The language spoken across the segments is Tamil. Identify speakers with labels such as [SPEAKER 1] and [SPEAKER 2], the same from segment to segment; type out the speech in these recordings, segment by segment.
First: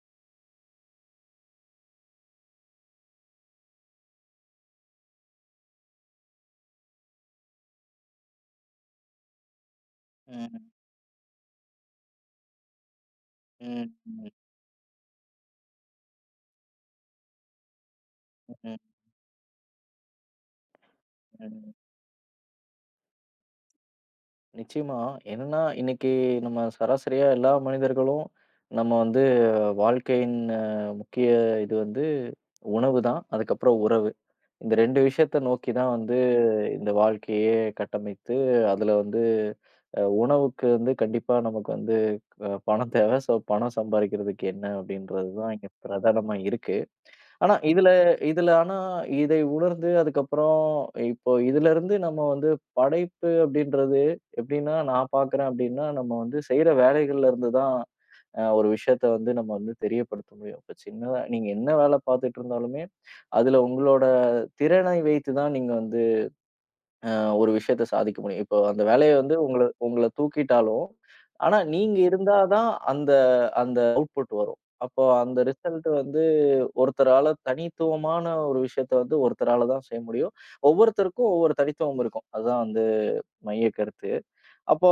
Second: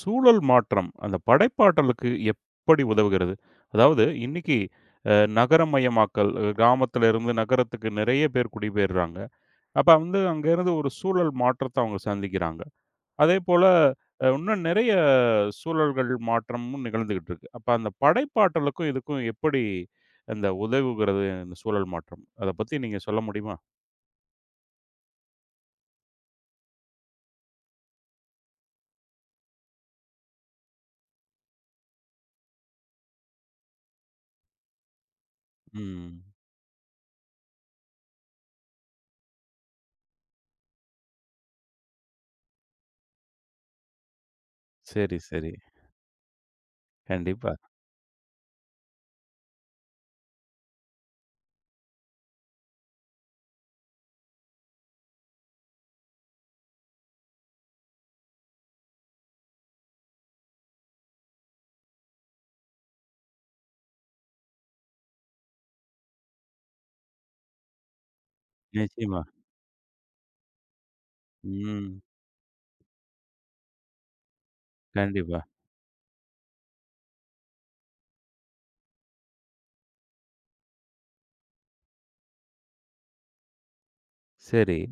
[SPEAKER 1] சூழல் மாற்றம், அந்த படைப்பாற்றலுக்கு எப்படி உதவுகிறது? அதாவது இன்னைக்கு அ நகரமயமாக்கல், கிராமத்துல இருந்து நகரத்துக்கு நிறைய பேர் குடிபெயர்றாங்க. அப்ப வந்து அங்க
[SPEAKER 2] ம்.
[SPEAKER 1] இருந்து ஒரு சூழல் மாற்றத்த அவங்க சந்திக்கிறாங்க. அதேபோல
[SPEAKER 2] ம். ம்.
[SPEAKER 1] இன்னும் நிறைய சூழல்கள் மாற்றமும் நிகழ்ந்துகிட்டு இருக்கு. அப்ப அந்த
[SPEAKER 2] ம்.
[SPEAKER 1] படைப்பாற்றலுக்கும் இதுக்கும் எப்படி அந்த உதவுகிறது இந்த
[SPEAKER 2] ம்.
[SPEAKER 1] சூழல் மாற்றம்? அத பத்தி நீங்க சொல்ல முடியுமா?
[SPEAKER 2] நிச்சயமா. என்னன்னா, இன்னைக்கு நம்ம சராசரியா எல்லா மனிதர்களும் நம்ம வந்து வாழ்க்கையின் முக்கிய இது வந்து உணவு தான். அதுக்கப்புறம் உறவு. இந்த 2 விஷயத்த நோக்கி தான் வந்து
[SPEAKER 1] ம்.
[SPEAKER 2] இந்த வாழ்க்கையே கட்டமைத்து, அதுல வந்து உணவுக்கு வந்து கண்டிப்பா நமக்கு வந்து பணம் தேவை. ஸோ பணம் சம்பாரிக்கிறதுக்கு என்ன
[SPEAKER 1] சரி,
[SPEAKER 2] அப்படின்றது
[SPEAKER 1] சரி.
[SPEAKER 2] தான் இங்க பிரதானமா இருக்கு.
[SPEAKER 1] கண்டிப்பா.
[SPEAKER 2] ஆனா, இதுல இதுல ஆனா இதை உணர்ந்து அதுக்கப்புறம் இப்போ இதிலருந்து நம்ம வந்து படைப்பு அப்படின்றது எப்படின்னா, நான் பார்க்குறேன் அப்படின்னா, நம்ம வந்து செய்ற வேலைகள்ல இருந்து தான் ஒரு விஷயத்த வந்து நம்ம வந்து தெரியப்படுத்த முடியும். இப்ப சின்னதா நீங்க என்ன வேலை பார்த்துட்டு இருந்தாலுமே, அதுல உங்களோட திறனை வைத்து தான் நீங்க வந்து ஒரு விஷயத்த சாதிக்க முடியும். இப்போ அந்த வேலைய
[SPEAKER 1] நிச்சயமா.
[SPEAKER 2] வந்து உங்கள உங்கள தூக்கிட்டாலும், ஆனா நீங்க
[SPEAKER 1] ம்.
[SPEAKER 2] இருந்தா தான் அந்த அந்த அவுட்புட் வரும். அப்போ
[SPEAKER 1] கண்டிப்பா.
[SPEAKER 2] அந்த ரிசல்ட் வந்து ஒருத்தரால தனித்துவமான ஒரு விஷயத்த வந்து ஒருத்தரால தான் செய்ய முடியும். ஒவ்வொருத்தருக்கும் ஒவ்வொரு தனித்துவம் இருக்கும். அதுதான் வந்து மைய கருத்து.
[SPEAKER 1] சரி.
[SPEAKER 2] அப்போ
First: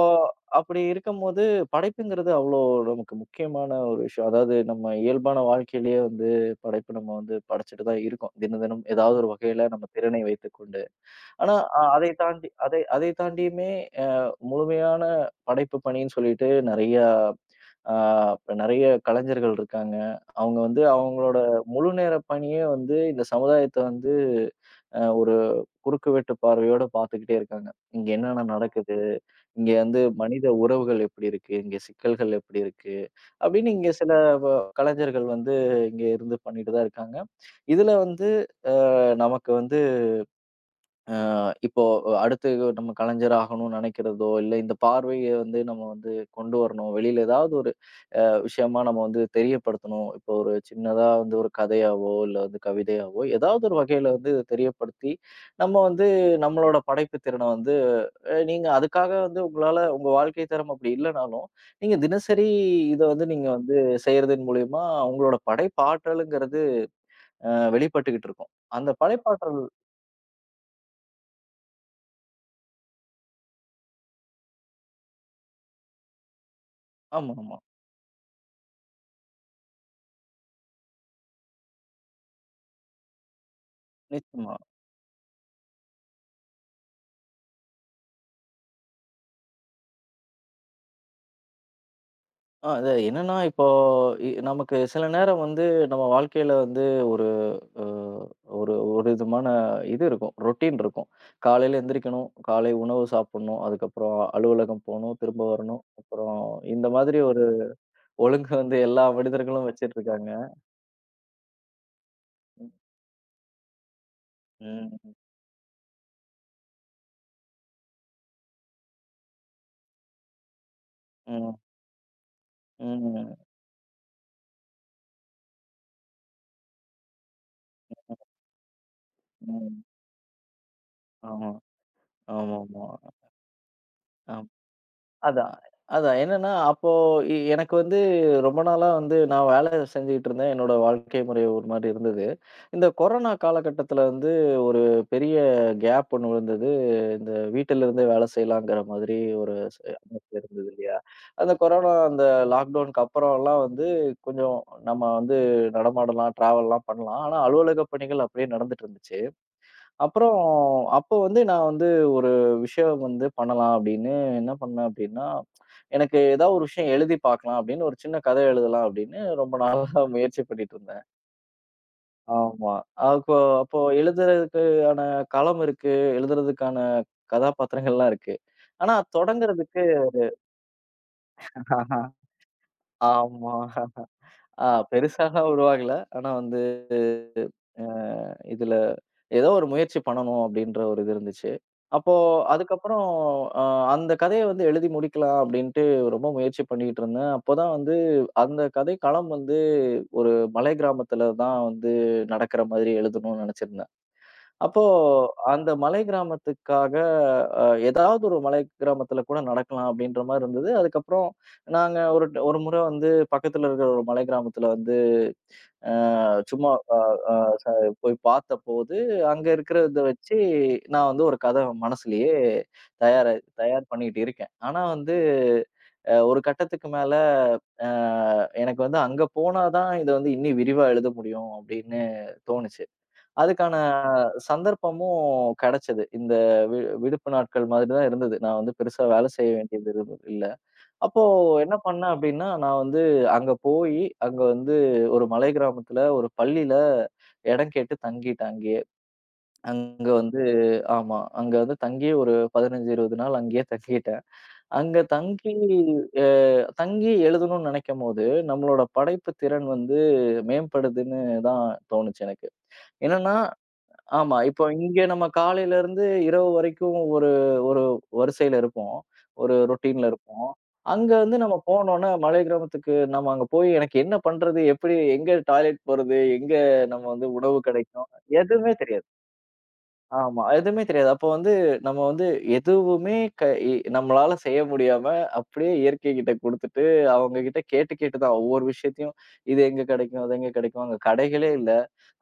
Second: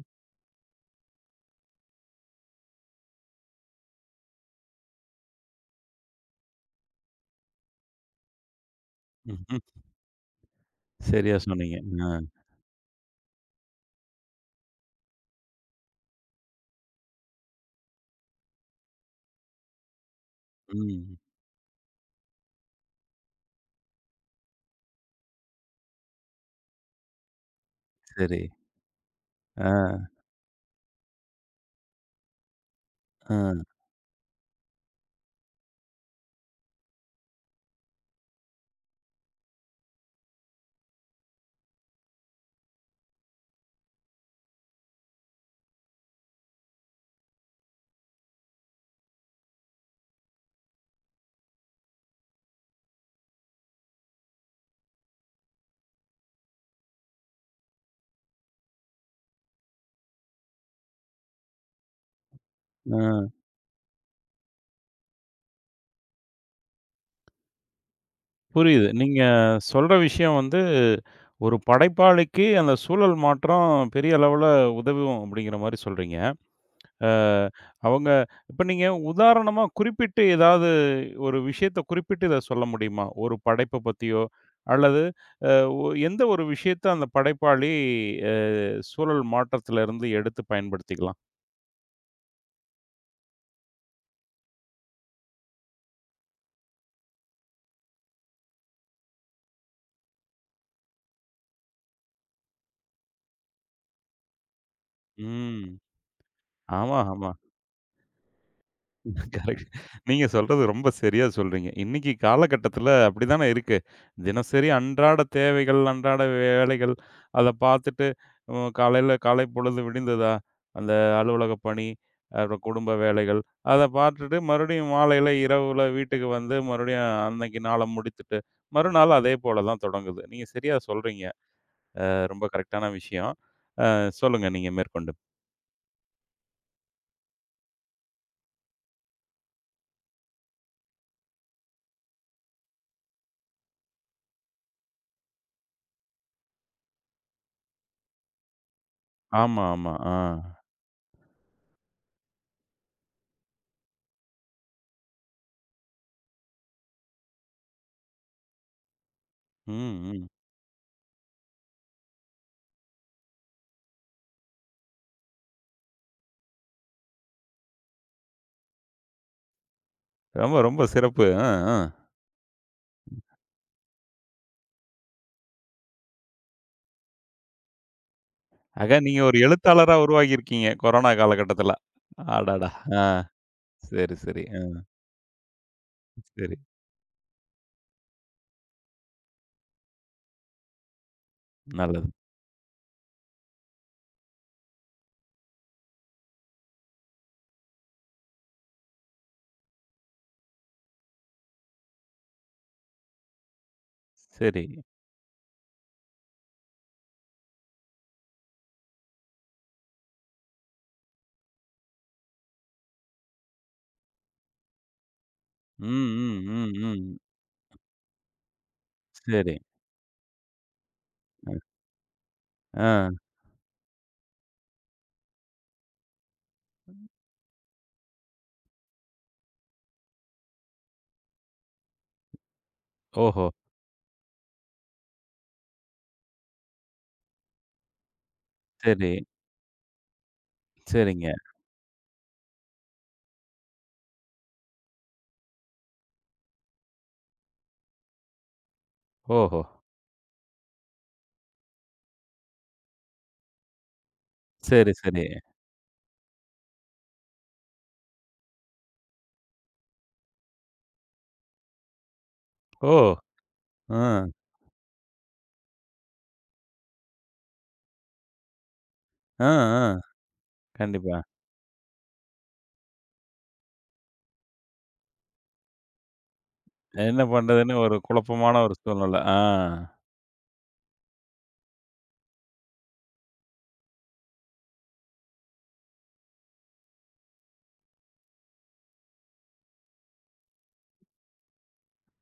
[SPEAKER 2] அப்படி இருக்கும்போது படைப்புங்கிறது அவ்வளோ நமக்கு முக்கியமான ஒரு விஷயம். அதாவது நம்ம இயல்பான வாழ்க்கையிலேயே வந்து படைப்பு நம்ம வந்து படைச்சுட்டு தான் இருக்கோம். தினம் தினம் ஏதாவது ஒரு
[SPEAKER 1] ம்.
[SPEAKER 2] வகையில நம்ம திறனை வைத்துக்கொண்டு.
[SPEAKER 1] சரியா
[SPEAKER 2] ஆனா
[SPEAKER 1] சொன்னீங்க.
[SPEAKER 2] அதை
[SPEAKER 1] ஆ,
[SPEAKER 2] தாண்டி அதை அதை தாண்டியுமே அ முழுமையான படைப்பு பணின்னு சொல்லிட்டு நெறையா ஆ நெறைய கலைஞர்கள் இருக்காங்க. அவங்க வந்து
[SPEAKER 1] ம்.
[SPEAKER 2] அவங்களோட முழு நேர பணியே வந்து இந்த சமுதாயத்த வந்து ஒரு குறுக்கு வெட்டு பார்வையோட பார்த்துக்கிட்டே இருக்காங்க. இங்க
[SPEAKER 1] சரி.
[SPEAKER 2] என்னென்ன நடக்குது?
[SPEAKER 1] ஆ,
[SPEAKER 2] இங்க வந்து மனித உறவுகள் எப்படி இருக்கு? இங்க சிக்கல்கள் எப்படி இருக்கு?
[SPEAKER 1] ஆ,
[SPEAKER 2] அப்படின்னு இங்க சில வ கலைஞர்கள் வந்து இங்க இருந்து பண்ணிட்டு தான் இருக்காங்க. இதுல வந்து நமக்கு வந்து இப்போ அடுத்து நம்ம கலைஞர் ஆகணும்னு நினைக்கிறதோ, இல்ல இந்த பார்வைய வந்து நம்ம வந்து கொண்டு வரணும். வெளியில ஏதாவது ஒரு விஷயமா நம்ம வந்து தெரியப்படுத்தணும். இப்போ ஒரு சின்னதா வந்து ஒரு கதையாவோ, இல்ல வந்து கவிதையாவோ ஏதாவது ஒரு வகையில வந்து இத தெரியப்படுத்தி, நம்ம வந்து நம்மளோட படைப்பு திறன வந்து நீங்க அதுக்காக வந்து உங்களால உங்க வாழ்க்கை தரம் அப்படி இல்லனாலும், நீங்க தினசரி இத வந்து
[SPEAKER 1] ஆ.
[SPEAKER 2] நீங்க வந்து செய்றதன் மூலியமா உங்களோட படைப்பாற்றலுங்கிறது அ வெளிப்பட்டுகிட்டு இருக்கும்.
[SPEAKER 1] புரியுது.
[SPEAKER 2] அந்த
[SPEAKER 1] நீங்க
[SPEAKER 2] படைப்பாற்றல்
[SPEAKER 1] சொல்ற விஷயம் வந்து, ஒரு படைப்பாளிக்கு அந்த சூழல் மாற்றம் பெரிய அளவுல உதவும் அப்படிங்கிற மாரி சொல்றீங்க. அ
[SPEAKER 2] ஆமா, ஆமா.
[SPEAKER 1] அவங்க இப்ப நீங்க உதாரணமா குறிப்பிட்டு ஏதாவது ஒரு விஷயத்த குறிப்பிட்டு இத சொல்ல முடியுமா? ஒரு படைப்ப பத்தியோ,
[SPEAKER 2] நிச்சயமா.
[SPEAKER 1] அல்லது அ ஒ எந்த ஒரு விஷயத்த அந்த படைப்பாளி அ சூழல் மாற்றத்திலிருந்து எடுத்து பயன்படுத்திக்கலாம்?
[SPEAKER 2] அது என்னன்னா, இப்போ நமக்கு சில நேரம் வந்து நம்ம வாழ்க்கையில வந்து ஒரு அ ஒரு ஒரு விதமான இது இருக்கும். ரொட்டீன் இருக்கும். காலையில எந்திரிக்கணும், காலை உணவு சாப்பிடணும், அதுக்கப்புறம் அலுவலகம் போணும், திரும்ப
[SPEAKER 1] ம்.
[SPEAKER 2] வரணும். அப்புறம் இந்த
[SPEAKER 1] ஆமா,
[SPEAKER 2] மாதிரி
[SPEAKER 1] ஆமா.
[SPEAKER 2] ஒரு ஒழுங்கு வந்து எல்லா
[SPEAKER 1] கரெக்ட்.
[SPEAKER 2] மனிதர்களும்
[SPEAKER 1] நீங்க
[SPEAKER 2] வச்சிட்டுருக்காங்க.
[SPEAKER 1] சொல்றது ரொம்ப சரியா சொல்றீங்க. இன்னைக்கு காலகட்டத்தில அப்படித்தானே இருக்கு. தினசரி
[SPEAKER 2] ம்,
[SPEAKER 1] அன்றாட தேவைகள், அன்றாட வேலைகள் அத பார்த்துட்டு ம் காலையில காலை பொழுது விடிந்ததா, அந்த அலுவலக
[SPEAKER 2] ம்,
[SPEAKER 1] பணி, அப்புறம்
[SPEAKER 2] ம்,
[SPEAKER 1] குடும்ப
[SPEAKER 2] ம்,
[SPEAKER 1] வேலைகள் அத பார்த்துட்டு மறுபடியும் மாலையில இரவுல வீட்டுக்கு வந்து மறுபடியும் அன்னைக்கு நாள முடித்துட்டு, மறுநாள் அதே போல தான்
[SPEAKER 2] ம்.
[SPEAKER 1] தொடங்குது. நீங்க சரியா சொல்றீங்க.
[SPEAKER 2] ஆமா,
[SPEAKER 1] ரொம்ப
[SPEAKER 2] ஆமாமா.
[SPEAKER 1] கரெக்ட்டான விஷயம். சொல்லுங்க நீங்க மேற்கொண்டு.
[SPEAKER 2] அதான். அதான். என்னன்னா, அப்போ எனக்கு வந்து ரொம்ப நாளா வந்து நான் வேலை செஞ்சுகிட்டு இருந்தேன். என்னோட வாழ்க்கை முறை ஒரு மாரி இருந்தது. இந்த கொரோனா காலகட்டத்தில வந்து ஒரு பெரிய கேப் ஒண்ணு விழுந்தது. இந்த வீட்டில இருந்தே வேலை செய்யலாங்கிற மாதிரி ஒரு
[SPEAKER 1] ஆமா, ஆமா. ஆ.
[SPEAKER 2] அமைப்பு இருந்தது இல்லையா? அந்த கொரோனா அந்த லாக்டவுனுக்கு அப்புறம்லாம் வந்து கொஞ்சம் நம்ம வந்து நடமாடலாம், டிராவல்லாம் பண்ணலாம். ஆனா அலுவலக பணிகள் அப்படியே நடந்துட்டு இருந்துச்சு.
[SPEAKER 1] ம், ம்.
[SPEAKER 2] அப்புறம் அப்போ வந்து நான் வந்து ஒரு விஷயம் வந்து பண்ணலாம் அப்படின்னு என்ன பண்ணேன் அப்படின்னா, எனக்கு ஏதாவது ஒரு விஷயம் எழுதி பார்க்கலாம் அப்படின்னு, ஒரு சின்ன கதை எழுதலாம் அப்படின்னு ரொம்ப நாளா முயற்சி
[SPEAKER 1] ரொம்ப
[SPEAKER 2] பண்ணிட்டு
[SPEAKER 1] ரொம்ப
[SPEAKER 2] இருந்தேன்.
[SPEAKER 1] சிறப்பு. ஆ, ஆ.
[SPEAKER 2] ஆமா. அப்போ அப்போ எழுதுறதுக்கான களம் இருக்கு, எழுதுறதுக்கான கதாபாத்திரங்கள்லாம் இருக்கு. ஆனா
[SPEAKER 1] ஆக நீங்க ஒரு
[SPEAKER 2] தொடங்குறதுக்கு
[SPEAKER 1] எழுத்தாளரா உருவாகியிருக்கீங்க, கொரோனா காலகட்டத்தில.
[SPEAKER 2] ஆஹா.
[SPEAKER 1] அடடா! ஆ
[SPEAKER 2] ஆமா.
[SPEAKER 1] சரி, சரி. ஆ
[SPEAKER 2] பெருசாலாம் உருவாகல. ஆனா
[SPEAKER 1] சரி.
[SPEAKER 2] வந்து இதுல ஏதோ ஒரு முயற்சி பண்ணணும் அப்படின்ற ஒரு இது இருந்துச்சு.
[SPEAKER 1] நல்லது.
[SPEAKER 2] அப்போ அதுக்கப்புறம் அ அந்த கதைய வந்து எழுதி முடிக்கலாம் அப்படின்ட்டு ரொம்ப முயற்சி பண்ணிட்டு இருந்தேன். அப்போதான் வந்து அந்த கதை களம் வந்து ஒரு மலை கிராமத்துல தான் வந்து நடக்கிற மாதிரி எழுதணும்னு நினைச்சிருந்தேன்.
[SPEAKER 1] சரி.
[SPEAKER 2] அப்போ அந்த மலை கிராமத்துக்காக அ ஏதாவது ஒரு மலை கிராமத்துல கூட நடக்கலாம் அப்படின்ற மாரி இருந்தது. அதுக்கப்புறம் நாங்க ஒரு ஒரு முறை வந்து பக்கத்துல இருக்கிற ஒரு மலை கிராமத்துல வந்து
[SPEAKER 1] ம், ம்,
[SPEAKER 2] சும்மா
[SPEAKER 1] ம், ம்.
[SPEAKER 2] போய் பார்த்தபோது, அங்க
[SPEAKER 1] சரி.
[SPEAKER 2] இருக்கிறத வச்சு நான் வந்து ஒரு
[SPEAKER 1] அ,
[SPEAKER 2] கத மனசுலயே
[SPEAKER 1] ஆ.
[SPEAKER 2] தயாரா தயார் பண்ணிட்டு இருக்கேன். ஆனா வந்து ஒரு கட்டத்துக்கு மேல அ எனக்கு வந்து அங்க போனா தான் இத வந்து இன்னி விரிவா எழுத முடியும் அப்படின்னு தோணுச்சு.
[SPEAKER 1] ஓஹோ!
[SPEAKER 2] அதுக்கான சந்தர்ப்பமும் கெடைச்சது. இந்த விடுப்பு நாட்கள் மாதிரி தான் இருந்தது. நான் வந்து பெருசா
[SPEAKER 1] சரி.
[SPEAKER 2] வேலை செய்ய வேண்டியது இருந்தது இல்ல. அப்போ
[SPEAKER 1] சரிங்க.
[SPEAKER 2] என்ன பண்ணேன் அப்டின்னா, நான் வந்து அங்க போயி, அங்க வந்து ஒரு மலை கிராமத்துல ஒரு பள்ளியில இடம் கேட்டு தங்கிட்டேன் அங்கேயே.
[SPEAKER 1] ஓஹோ!
[SPEAKER 2] அங்க வந்து ஆமா. அங்க வந்து தங்கி ஒரு 15, 20 நாள் அங்கேயே தங்கிட்டேன்.
[SPEAKER 1] சரி,
[SPEAKER 2] அங்க
[SPEAKER 1] சரி.
[SPEAKER 2] தங்கி அ தங்கி எழுதணும்னு நெனைக்கும்போது, நம்மளோட படைப்பு திறன் வந்து மேம்படுதுன்னு தான் தோணுச்சு எனக்கு.
[SPEAKER 1] ஓ!
[SPEAKER 2] என்னன்னா
[SPEAKER 1] ஆ,
[SPEAKER 2] ஆமா. இப்போ இங்க நம்ம காலையிலருந்து இரவு வரைக்கும் ஒரு ஒரு வரிசையில இருப்போம்.
[SPEAKER 1] ஆ,
[SPEAKER 2] ஒரு
[SPEAKER 1] ஆ.
[SPEAKER 2] ரொட்டீன்ல இருப்போம். அங்க
[SPEAKER 1] கண்டிப்பா.
[SPEAKER 2] வந்து நம்ம போனோம்னா, மலை கிராமத்துக்கு நம்ம அங்க போய் எனக்கு என்ன பண்றது? எப்படி எங்க டாய்லெட் போறது? எங்க நம்ம
[SPEAKER 1] என்ன
[SPEAKER 2] வந்து உணவு
[SPEAKER 1] பண்றதுன்னு ஒரு
[SPEAKER 2] கிடைக்கும்?
[SPEAKER 1] குழப்பமான
[SPEAKER 2] எதுவுமே
[SPEAKER 1] ஒரு
[SPEAKER 2] தெரியாது.
[SPEAKER 1] சூழ்நிலை. ஆ,
[SPEAKER 2] ஆமா. எதுவுமே தெரியாது. அப்போ வந்து நம்ம வந்து எதுவுமே க இ நம்மளால செய்ய முடியாம, அப்படியே இயற்கை கிட்ட குடுத்துட்டு, அவங்க கிட்ட கேட்டு கேட்டு தான் ஒவ்வொரு விஷயத்தையும், இது எங்க கிடைக்கும்? அது எங்க கிடைக்கும்? அங்க கடைகளே இல்ல.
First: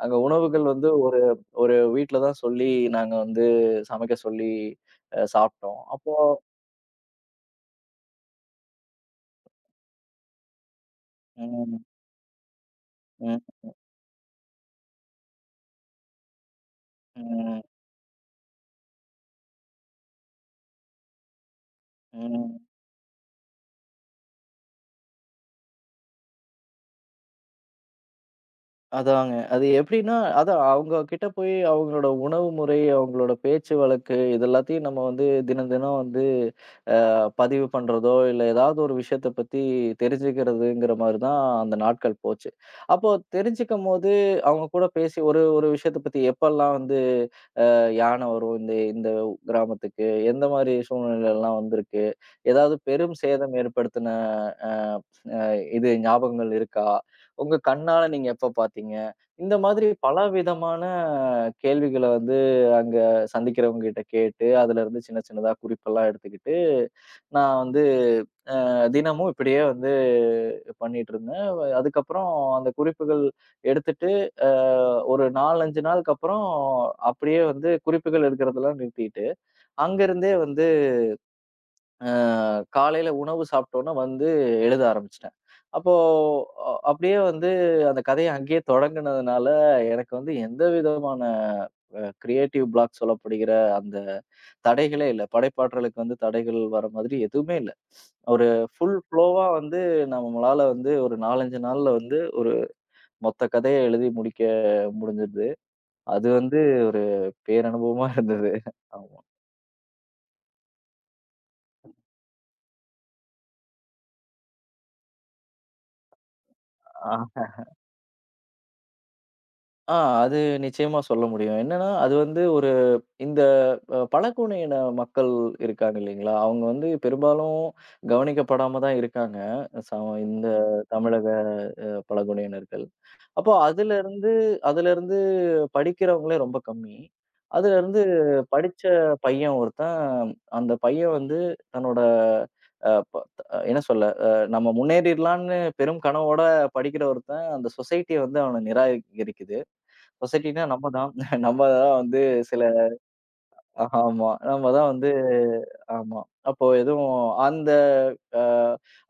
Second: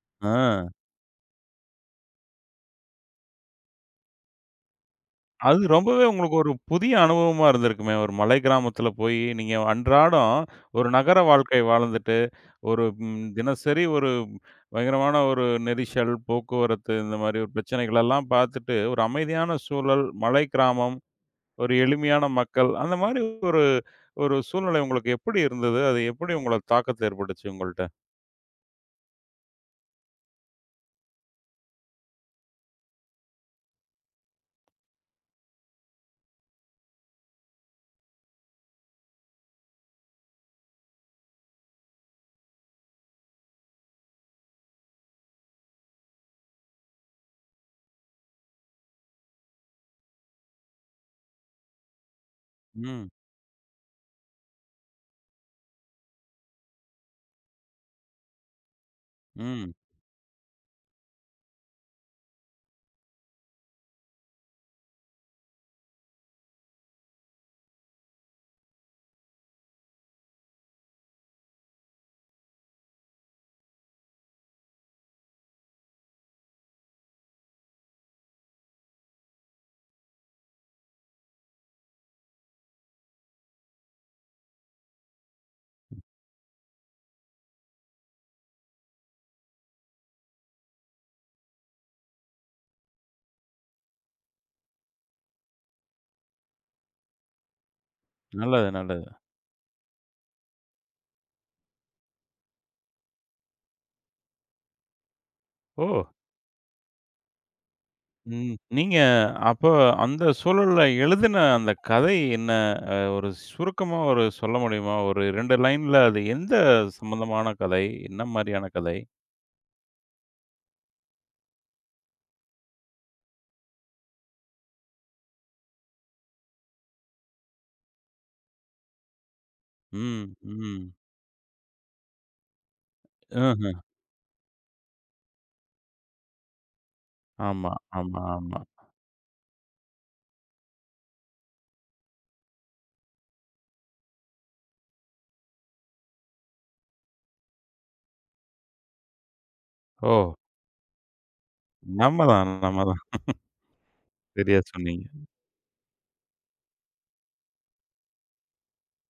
[SPEAKER 2] அங்க
[SPEAKER 1] ஆ.
[SPEAKER 2] உணவுகள் வந்து ஒரு ஒரு வீட்ல தான் சொல்லி நாங்க வந்து சமைக்க சொல்லி
[SPEAKER 1] அது
[SPEAKER 2] சாப்பிட்டோம்.
[SPEAKER 1] ரொம்பவே
[SPEAKER 2] அப்போ
[SPEAKER 1] உங்களுக்கு ஒரு புதிய அனுபவமா இருந்திருக்குமே! ஒரு மலை கிராமத்தில போயி, நீங்க அன்றாடம் ஒரு நகர வாழ்க்கை
[SPEAKER 2] ம்,
[SPEAKER 1] வாழ்ந்துட்டு, ஒரு ம்
[SPEAKER 2] ம்,
[SPEAKER 1] தினசரி ஒரு பயங்கரமான ஒரு நெரிசல், போக்குவரத்து இந்த மாரி ஒரு
[SPEAKER 2] ம்,
[SPEAKER 1] பிரச்சனைகளெல்லாம் பார்த்துட்டு, ஒரு அமைதியான சூழல், மலை கிராமம், ஒரு எளிமையான
[SPEAKER 2] ம்.
[SPEAKER 1] மக்கள், அந்த மாரி ஒரு ஒரு சூழ்நிலை உங்களுக்கு எப்படி இருந்தது? அது எப்படி உங்கள தாக்கத்த ஏற்பட்டுச்சு உங்கள்ட்ட?
[SPEAKER 2] அதாங்க. அது எப்படின்னா, அதான் அவங்க கிட்ட போய் அவங்களோட உணவு முறை, அவங்களோட பேச்சு வழக்கு இது எல்லாத்தையும் நம்ம வந்து தினம் தினம் வந்து அ பதிவு பண்றதோ, இல்ல ஏதாவது ஒரு விஷயத்த பத்தி தெரிஞ்சுக்கிறதுங்கிற மாரி தான் அந்த நாட்கள் போச்சு. அப்போ தெரிஞ்சுக்கும்போது அவங்க கூட பேசி ஒரு ஒரு விஷயத்த பத்தி எப்பல்லாம் வந்து யானை வரும் இந்த இந்த கிராமத்துக்கு. எந்த மாரி சூழ்நிலைலாம் வந்திருக்கு? ஏதாவது
[SPEAKER 1] ம்,
[SPEAKER 2] பெரும் சேதம் ஏற்படுத்தின அ இது ஞாபகங்கள் இருக்கா? உங்க கண்ணால நீங்க எப்ப பார்த்தீங்க? இந்த
[SPEAKER 1] ம்.
[SPEAKER 2] மாதிரி பலவிதமான கேள்விகள வந்து அங்க சந்திக்கிறவங்ககிட்ட கேட்டு, அதுலருந்து சின்ன சின்னதா குறிப்பெல்லாம் எடுத்துக்கிட்டு, நான் வந்து தினமும் இப்படியே வந்து பண்ணிட்டு இருந்தேன். அதுக்கப்புறம் அந்த குறிப்புகள் எடுத்துட்டு, அ ஒரு 4, 5 நாளுக்கு அப்புறம் அப்படியே வந்து குறிப்புகள் எடுக்கிறதெல்லாம் நிறுத்திட்டு, அங்கருந்தே வந்து காலையில உணவு சாப்பிட்டோன வந்து எழுத ஆரம்பிச்சுட்டேன். அப்போ அப்படியே வந்து அந்த கதைய அங்கேயே தொடங்குனதுனால, எனக்கு வந்து எந்த விதமான கிரியேட்டிவ் பிளாக் சொல்லப்படுகிற அந்த தடைகளே இல்ல. படைப்பாற்றலுக்கு வந்து தடைகள் வர மாதிரி எதுவுமே இல்ல. ஒரு
[SPEAKER 1] நல்லது,
[SPEAKER 2] ஃபுல்
[SPEAKER 1] நல்லது.
[SPEAKER 2] ஃப்ளோவா வந்து நம்மளால வந்து ஒரு 4, 5 நாள்ல வந்து ஒரு மொத்த கதைய எழுதி முடிக்க முடிஞ்சுருது.
[SPEAKER 1] ஓ!
[SPEAKER 2] அது வந்து ஒரு பேரனுபவமா இருந்தது.
[SPEAKER 1] ம். நீங்க
[SPEAKER 2] ஆமா.
[SPEAKER 1] அப்ப அந்த சூழல்ல எழுதின அந்த கதை என்ன? ஒரு சுருக்கமா ஒரு சொல்ல முடியுமா? ஒரு 2 லைன்ல அது எந்த
[SPEAKER 2] ஆ
[SPEAKER 1] சம்பந்தமான கதை? என்ன மாரியான கதை?
[SPEAKER 2] ஆ அது நிச்சயமா சொல்ல முடியும். என்னன்னா, அது வந்து ஒரு இந்த பழங்குடியின மக்கள் இருக்காங்க இல்லைங்களா? அவங்க வந்து பெரும்பாலும் கவனிக்கப்படாம தான் இருக்காங்க. ச
[SPEAKER 1] ம்,
[SPEAKER 2] இந்த
[SPEAKER 1] ம்.
[SPEAKER 2] தமிழக பழங்குடியினர்கள். அப்போ
[SPEAKER 1] ம்ஹ்ம்.
[SPEAKER 2] அதிலருந்து அதிலருந்து படிக்கிறவங்களே ரொம்ப கம்மி.
[SPEAKER 1] ஆமா,
[SPEAKER 2] அதிலருந்து
[SPEAKER 1] ஆமா, ஆமா.
[SPEAKER 2] படிச்ச பையன் ஒருத்தன், அந்த பையன் வந்து தன்னோட அ ப என்ன சொல்ல, நம்ம முன்னேறிடலான்னு பெரும் கனவோட படிக்கிற ஒருத்தன், அந்த சொசைட்டி வந்து அவன நிராகரிக்குது.
[SPEAKER 1] ஓ!
[SPEAKER 2] சொசைட்டினா நம்ம தான். நம்ம தான்
[SPEAKER 1] நம்ம
[SPEAKER 2] வந்து
[SPEAKER 1] தான்,
[SPEAKER 2] சில
[SPEAKER 1] நம்ம தான்.
[SPEAKER 2] ஆமா.
[SPEAKER 1] சரியா
[SPEAKER 2] நம்ம தான்
[SPEAKER 1] சொன்னீங்க.
[SPEAKER 2] வந்து ஆமா. அப்போ எதுவும் அந்த அ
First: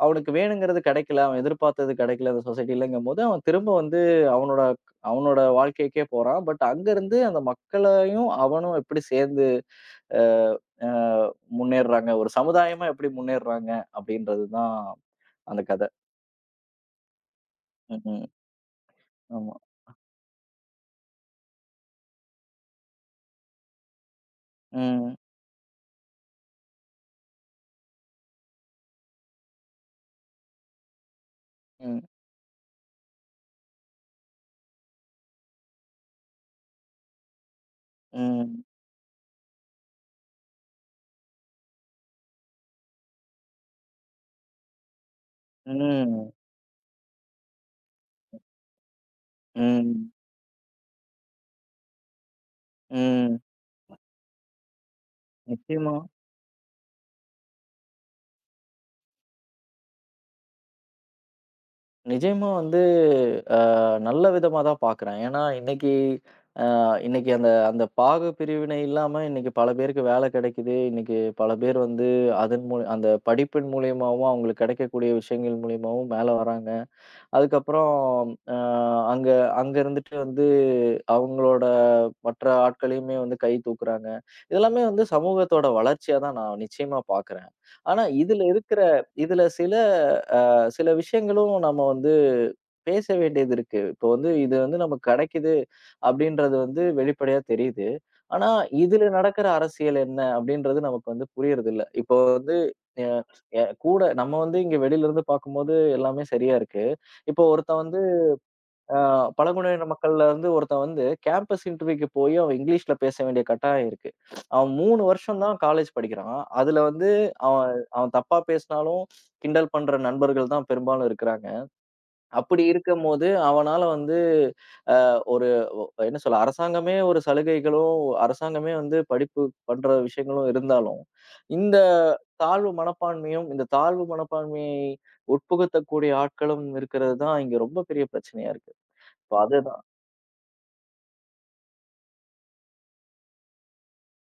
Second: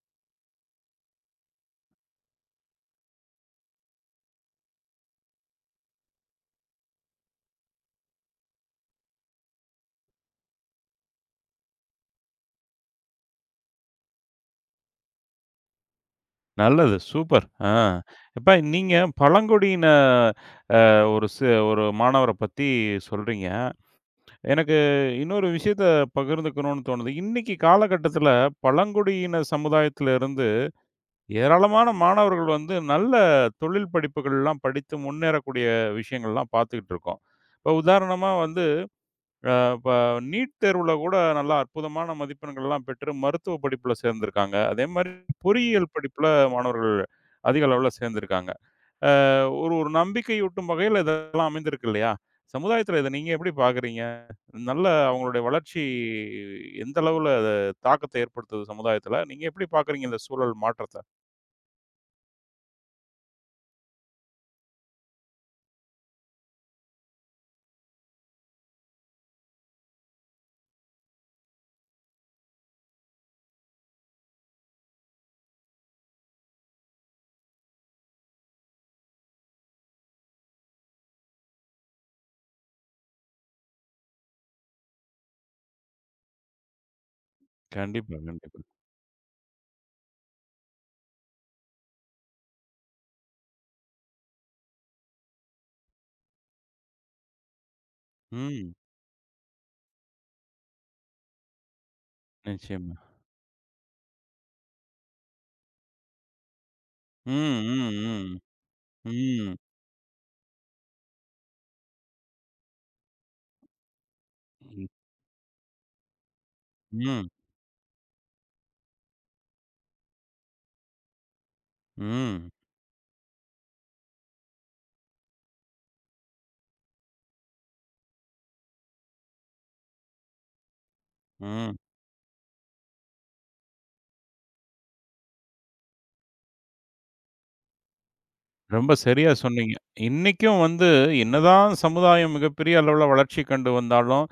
[SPEAKER 2] அவனுக்கு வேணுங்கிறது கிடைக்கல. அவன் எதிர்பார்த்தது கிடைக்கல அந்த சொசைட்டிலங்கும்போது, அவன் திரும்ப வந்து அவனோட அவனோட வாழ்க்கைக்கே போறான். பட் அங்கருந்து அந்த மக்களையும், அவனும் எப்படி சேர்ந்து அ, அ முன்னேறுறாங்க. ஒரு சமுதாயமா எப்படி முன்னேறுறாங்க அப்படின்றது தான் அந்த கதை.
[SPEAKER 1] நல்லது. சூப்பர். ஆ.
[SPEAKER 2] ம். ம்,
[SPEAKER 1] இப்ப நீங்க
[SPEAKER 2] ஆமா.
[SPEAKER 1] பழங்குடியின அ ஒரு சி ஒரு மாணவர பத்தி சொல்றீங்க. எனக்கு
[SPEAKER 2] ம்.
[SPEAKER 1] இன்னொரு விஷயத்த பகிர்ந்துக்கணும்னு தோணுது. இன்னைக்கு காலகட்டத்தில பழங்குடியின சமுதாயத்தில இருந்து ஏராளமான
[SPEAKER 2] ம்.
[SPEAKER 1] மாணவர்கள் வந்து நல்ல தொழில் படிப்புகள்லாம் படித்து முன்னேறக்கூடிய விஷயங்கள்லாம் பார்த்துக்கிட்டு இருக்கோம். இப்போ உதாரணமா வந்து
[SPEAKER 2] ம்.
[SPEAKER 1] இப்ப நீட் தேர்வுல கூட நல்லா அற்புதமான மதிப்பெண்கள்லாம் பெற்று மருத்துவ படிப்புல சேர்ந்திருக்காங்க. அதேமாரி பொறியியல் படிப்புல
[SPEAKER 2] ம்.
[SPEAKER 1] மாணவர்கள் அதிக அளவுல சேர்ந்திருக்காங்க. ஒரு ஒரு
[SPEAKER 2] ம்.
[SPEAKER 1] நம்பிக்கையூட்டும் வகையில இதெல்லாம் அமைந்திருக்கு இல்லையா? சமுதாயத்தில இத நீங்க
[SPEAKER 2] ம்.
[SPEAKER 1] எப்படி பார்க்குறீங்க? நல்ல அவங்களுடைய வளர்ச்சி
[SPEAKER 2] நிச்சயமா.
[SPEAKER 1] எந்த அளவுல அது தாக்கத்த ஏற்படுத்துது சமுதாயத்துல? நீங்க எப்படி பார்க்குறீங்க இந்த சூழல் மாற்றத்த?
[SPEAKER 2] நிஜமா வந்து அ நல்ல விதமா தான் பார்க்குறேன். ஏன்னா இன்னைக்கு அ இன்னைக்கு அந்த அந்த பாகு பிரிவினை இல்லாம இன்னைக்கு பல பேருக்கு வேலை கிடைக்குது. இன்னைக்கு பல பேர் வந்து அதன் மூல அந்த படிப்பின் மூலியமாவும் அவங்களுக்கு கிடைக்கக்கூடிய விஷயங்கள் மூலியமாவும் மேல வராங்க. அதுக்கப்புறம் அ அங்க அங்க இருந்துட்டு வந்து அவங்களோட மற்ற ஆட்களையுமே வந்து கை தூக்குறாங்க. இதெல்லாமே வந்து சமூகத்தோட வளர்ச்சியா தான் நான் நிச்சயமா பார்க்குறேன். ஆனா
[SPEAKER 1] கண்டிப்பா,
[SPEAKER 2] இதுல
[SPEAKER 1] கண்டிப்பா.
[SPEAKER 2] இருக்கிற இதுல சில அ சில விஷயங்களும் நம்ம வந்து பேச வேண்டியது இருக்கு. இப்போ வந்து இது வந்து நமக்கு கிடைக்குது அப்படின்றது வந்து வெளிப்படையா தெரியுது. ஆனா
[SPEAKER 1] ம்.
[SPEAKER 2] இதுல நடக்கிற அரசியல் என்ன அப்படின்றது நமக்கு வந்து புரியறதில்ல. இப்போ வந்து
[SPEAKER 1] நிச்சயமா.
[SPEAKER 2] எ எ கூட நம்ம வந்து இங்க வெளியில இருந்து பார்க்கும்போது எல்லாமே சரியா இருக்கு.
[SPEAKER 1] ம்,
[SPEAKER 2] இப்போ ஒருத்தன் வந்து
[SPEAKER 1] ம்,
[SPEAKER 2] ஆ
[SPEAKER 1] ம், ம்,
[SPEAKER 2] பழங்குடியின மக்கள்ல வந்து ஒருத்தன் வந்து கேம்பஸ் இன்டர்வியூக்கு போய் அவன் இங்கிலீஷ்ல பேச வேண்டிய கட்டாயம் இருக்கு. அவன் 3 வருஷம் தான் காலேஜ் படிக்கிறான். அதுல வந்து
[SPEAKER 1] ம்,
[SPEAKER 2] அவன் அவன் தப்பா பேசினாலும் கிண்டல் பண்ற நண்பர்கள் தான் பெரும்பாலும் இருக்கிறாங்க.
[SPEAKER 1] ம்,
[SPEAKER 2] அப்படி இருக்கும்போது அவனால வந்து அ ஒரு என்ன சொல்ல அரசாங்கமே ஒரு சலுகைகளும், அரசாங்கமே வந்து படிப்பு பண்ற விஷயங்களும் இருந்தாலும்,
[SPEAKER 1] ம்.
[SPEAKER 2] இந்த தாழ்வு மனப்பான்மையும், இந்த தாழ்வு மனப்பான்மையை உட்புகுத்தக்கூடிய ஆட்களும் இருக்கிறது தான் இங்க ரொம்ப பெரிய பிரச்சனையா இருக்கு.
[SPEAKER 1] ரொம்ப சரியா
[SPEAKER 2] இப்ப
[SPEAKER 1] சொன்னீங்க.
[SPEAKER 2] அதுதான்
[SPEAKER 1] இன்னைக்கும் வந்து என்னதான் சமுதாயம் மிகப்பெரிய அளவுல வளர்ச்சி கண்டு வந்தாலும்,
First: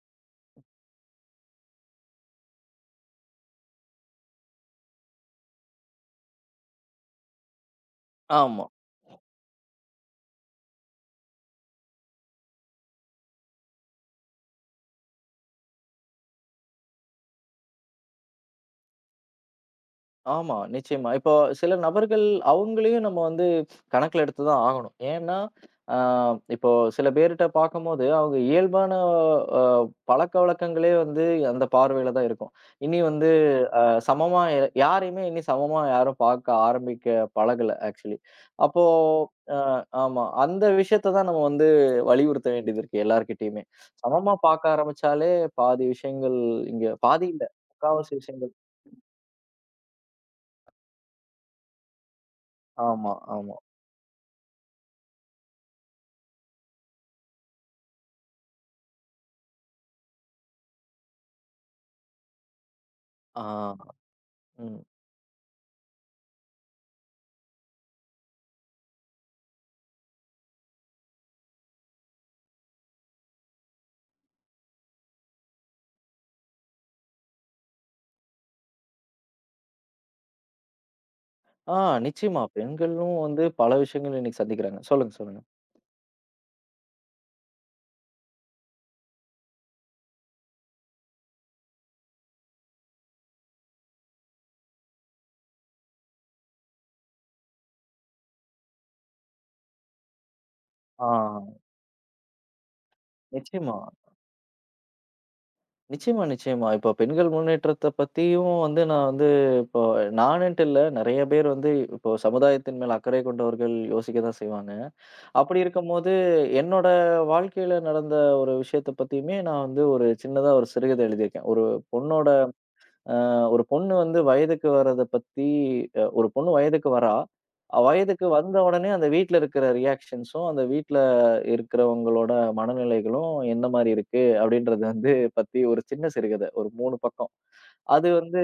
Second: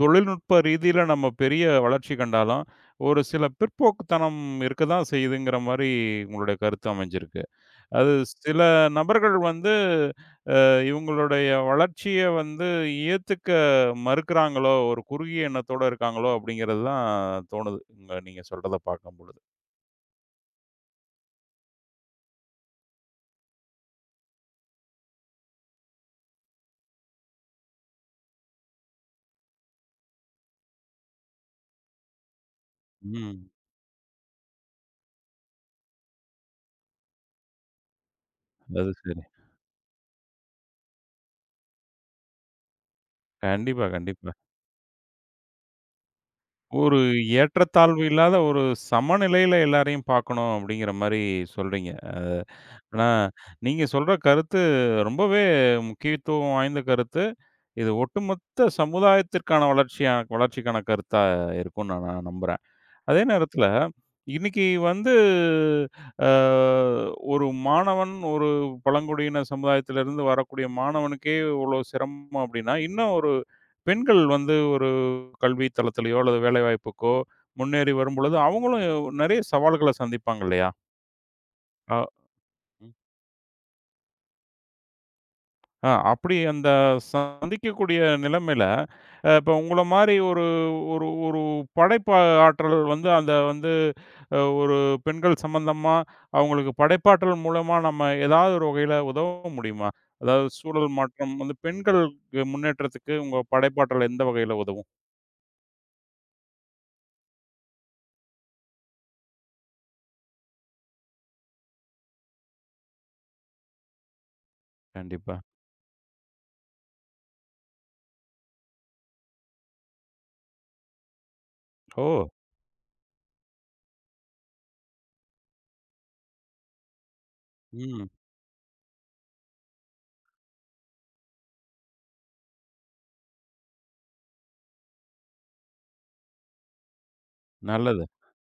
[SPEAKER 1] தொழில்நுட்ப ரீதியில நம்ம பெரிய வளர்ச்சி கண்டாலும், ஒரு சில பிற்போக்குத்தனம் இருக்க தான் செய்யுதுங்கிற மாரி உங்களுடைய கருத்து அமைஞ்சிருக்கு. அது சில
[SPEAKER 2] ஆமா,
[SPEAKER 1] நபர்கள் வந்து இவங்களுடைய வளர்ச்சிய வந்து ஏத்துக்க மறுக்கிறாங்களோ! ஒரு குறுகிய எண்ணத்தோட இருக்காங்களோ! அப்படிங்கிறது தான் தோணுது. உங்க நீங்க சொல்றத பார்க்கும்பொழுது.
[SPEAKER 2] ஆமா. நிச்சயமா. இப்போ சில நபர்கள் அவங்களையும் நம்ம வந்து கணக்குல எடுத்து தான் ஆகணும். ஏன்னா, அ இப்போ சில பேர்ட்ட பார்க்கும்போது அவங்க இயல்பான அ பழக்கவழக்கங்களே வந்து அந்த பார்வையில தான் இருக்கும். இனி வந்து
[SPEAKER 1] ம்.
[SPEAKER 2] சமமா யாரையுமே இனி சமமா யாரும் பார்க்க ஆரம்பிக்க பழகல ஆக்சுவலி. அப்போ
[SPEAKER 1] அது சரி.
[SPEAKER 2] அ ஆமா. அந்த விஷயத்த தான் நம்ம வந்து வலியுறுத்த வேண்டியது இருக்கு எல்லார்கிட்டயுமே.
[SPEAKER 1] கண்டிப்பா, கண்டிப்பா.
[SPEAKER 2] சமமா பார்க்க ஆரம்பிச்சாலே பாதி விஷயங்கள் இங்க
[SPEAKER 1] ஒரு
[SPEAKER 2] பாதி இல்ல.
[SPEAKER 1] ஏற்றத்தாழ்வு
[SPEAKER 2] முக்காவாசி
[SPEAKER 1] இல்லாத
[SPEAKER 2] விஷயங்கள்
[SPEAKER 1] ஒரு சமநிலையில எல்லாரையும் பார்க்கணும் அப்படிங்கிற மாரி சொல்றீங்க. ஆனா,
[SPEAKER 2] ஆமா, ஆமா.
[SPEAKER 1] நீங்க சொல்ற கருத்து ரொம்பவே முக்கியத்துவம் வாய்ந்த கருத்து. இது ஒட்டுமொத்த சமுதாயத்திற்கான வளர்ச்சியா வளர்ச்சிக்கான கருத்தா இருக்கும்னு நான் நம்புறேன். அதே நேரத்துல,
[SPEAKER 2] ஆ,
[SPEAKER 1] இன்னைக்கு
[SPEAKER 2] ம்.
[SPEAKER 1] வந்து அ ஒரு மாணவன் ஒரு பழங்குடியின சமுதாயத்திலிருந்து வரக்கூடிய மாணவனுக்கே இவ்வளோ சிரமம் அப்படின்னா, இன்னும் ஒரு பெண்கள் வந்து ஒரு கல்வி தளத்திலயோ அல்லது வேலைவாய்ப்புக்கோ முன்னேறி வரும்பொழுது, அவங்களும் நிறைய சவால்கள சந்திப்பாங்க இல்லையா?
[SPEAKER 2] ஆ
[SPEAKER 1] அ.
[SPEAKER 2] நிச்சயமா. பெண்களும் வந்து பல விஷயங்கள் இன்னைக்கு சந்திக்கிறாங்க. சொல்லுங்க, சொல்லுங்க.
[SPEAKER 1] ஆ, அப்படி அந்த சந்திக்கக்கூடிய நிலைமையில, இப்ப உங்கள மாரி ஒரு ஒரு ஒரு படைப்பா ஆற்றல் வந்து அந்த வந்து ஒரு பெண்கள் சம்பந்தமா, அவங்களுக்கு படைப்பாற்றல் மூலமா நம்ம ஏதாவது ஒரு வகையில உதவ முடியுமா? அதாவது சூழல்
[SPEAKER 2] ஆ
[SPEAKER 1] மாற்றம் வந்து பெண்களுக்கு முன்னேற்றத்துக்கு உங்க
[SPEAKER 2] நிச்சயமா,
[SPEAKER 1] படைப்பாற்றல் எந்த வகையில உதவும்?
[SPEAKER 2] நிச்சயமா, நிச்சயமா. இப்போ பெண்கள் முன்னேற்றத்த பத்தியும் வந்து நான் வந்து இப்போ நானுன்ட்டு இல்ல. நெறைய பேர் வந்து இப்போ சமுதாயத்தின் மேல் அக்கறை கொண்டவர்கள் யோசிக்க தான் செய்வாங்க.
[SPEAKER 1] கண்டிப்பா.
[SPEAKER 2] அப்படி இருக்கும்போது என்னோட வாழ்க்கையில நடந்த ஒரு விஷயத்த பத்தியுமே நான் வந்து ஒரு சின்னதா ஒரு சிறுகதை எழுதியிருக்கேன். ஒரு
[SPEAKER 1] ஓ!
[SPEAKER 2] பொண்ணோட அ ஒரு பொண்ணு வந்து வயதுக்கு வர்றத பத்தி ஒரு பொண்ணு வயதுக்கு வரா.
[SPEAKER 1] ம்.
[SPEAKER 2] வயதுக்கு வந்த உடனே அந்த வீட்ல இருக்கிற ரியாக்ஷன்ஸும், அந்த வீட்ல இருக்கிறவங்களோட மனநிலைகளும் என்ன மாரி இருக்கு? அப்படின்றது வந்து பத்தி ஒரு சின்ன சிறுகதை. ஒரு 3 பக்கம்.
[SPEAKER 1] நல்லது.
[SPEAKER 2] அது வந்து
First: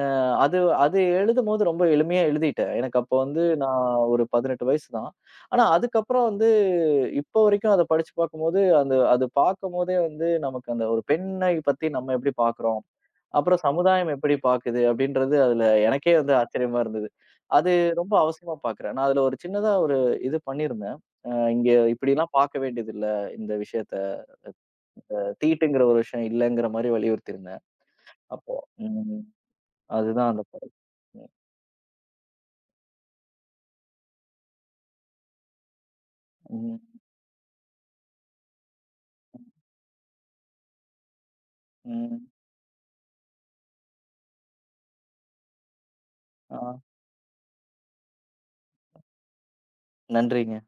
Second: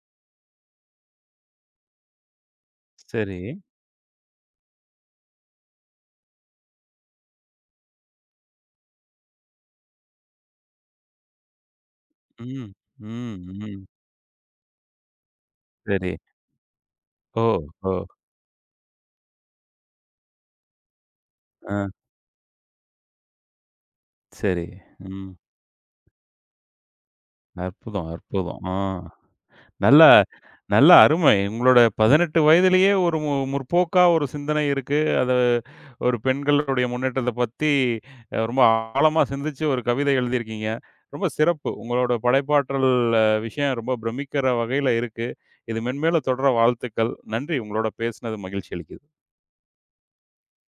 [SPEAKER 2] அ அது அது எழுதும்போது ரொம்ப எளிமையா எழுதிட்டேன். எனக்கு அப்போ
[SPEAKER 1] சரி.
[SPEAKER 2] வந்து நான் ஒரு 18 வயசு தான். ஆனா அதுக்கப்புறம் வந்து இப்போ வரைக்கும் அத படிச்சு பார்க்கும்போது, அந்த அது பார்க்கும்போதே வந்து நமக்கு அந்த ஒரு பெண்ணை பத்தி நம்ம எப்படி
[SPEAKER 1] ம்.
[SPEAKER 2] பார்க்குறோம்?
[SPEAKER 1] ம்.
[SPEAKER 2] அப்புறம்
[SPEAKER 1] ம்.
[SPEAKER 2] சமுதாயம் எப்படி பாக்குது அப்படின்றது அதுல
[SPEAKER 1] சரி.
[SPEAKER 2] எனக்கே வந்து ஆச்சரியமா இருந்தது.
[SPEAKER 1] ஓ!
[SPEAKER 2] அது
[SPEAKER 1] ஓ!
[SPEAKER 2] ரொம்ப அவசியமா பார்க்குறேன். நான் அதுல ஒரு சின்னதா ஒரு இது பண்ணியிருந்தேன். இங்க
[SPEAKER 1] ஆ.
[SPEAKER 2] இப்படிலாம் பார்க்க வேண்டியதில்ல இந்த விஷயத்த.
[SPEAKER 1] சரி. ம்.
[SPEAKER 2] தீட்டுங்கிற ஒரு விஷயம் இல்லங்கிற மாரி வலியுறுத்தியிருந்தேன்.
[SPEAKER 1] அற்புதம்,
[SPEAKER 2] அப்போ
[SPEAKER 1] அற்புதம். ஆ.
[SPEAKER 2] ம்.
[SPEAKER 1] நல்ல
[SPEAKER 2] அதுதான் அந்த படம்.
[SPEAKER 1] நல்ல அருமை. உங்களோட 18 வயதிலேயே ஒரு முற்போக்கா ஒரு சிந்தனை இருக்கு. அது ஒரு பெண்களுடைய
[SPEAKER 2] ம்.
[SPEAKER 1] முன்னேற்றத்த பத்தி ரொம்ப ஆழமா சிந்திச்சு ஒரு கவிதை எழுதியிருக்கீங்க. ரொம்ப சிறப்பு. உங்களோட
[SPEAKER 2] ம்.
[SPEAKER 1] படைப்பாற்றல் விஷயம் ரொம்ப பிரமிக்கிற வகையில இருக்கு. இது மென்மேலும் தொடர
[SPEAKER 2] ஆ.
[SPEAKER 1] வாழ்த்துக்கள். நன்றி. உங்களோட பேசினது மகிழ்ச்சி அளிக்குது.
[SPEAKER 2] நன்றிங்க.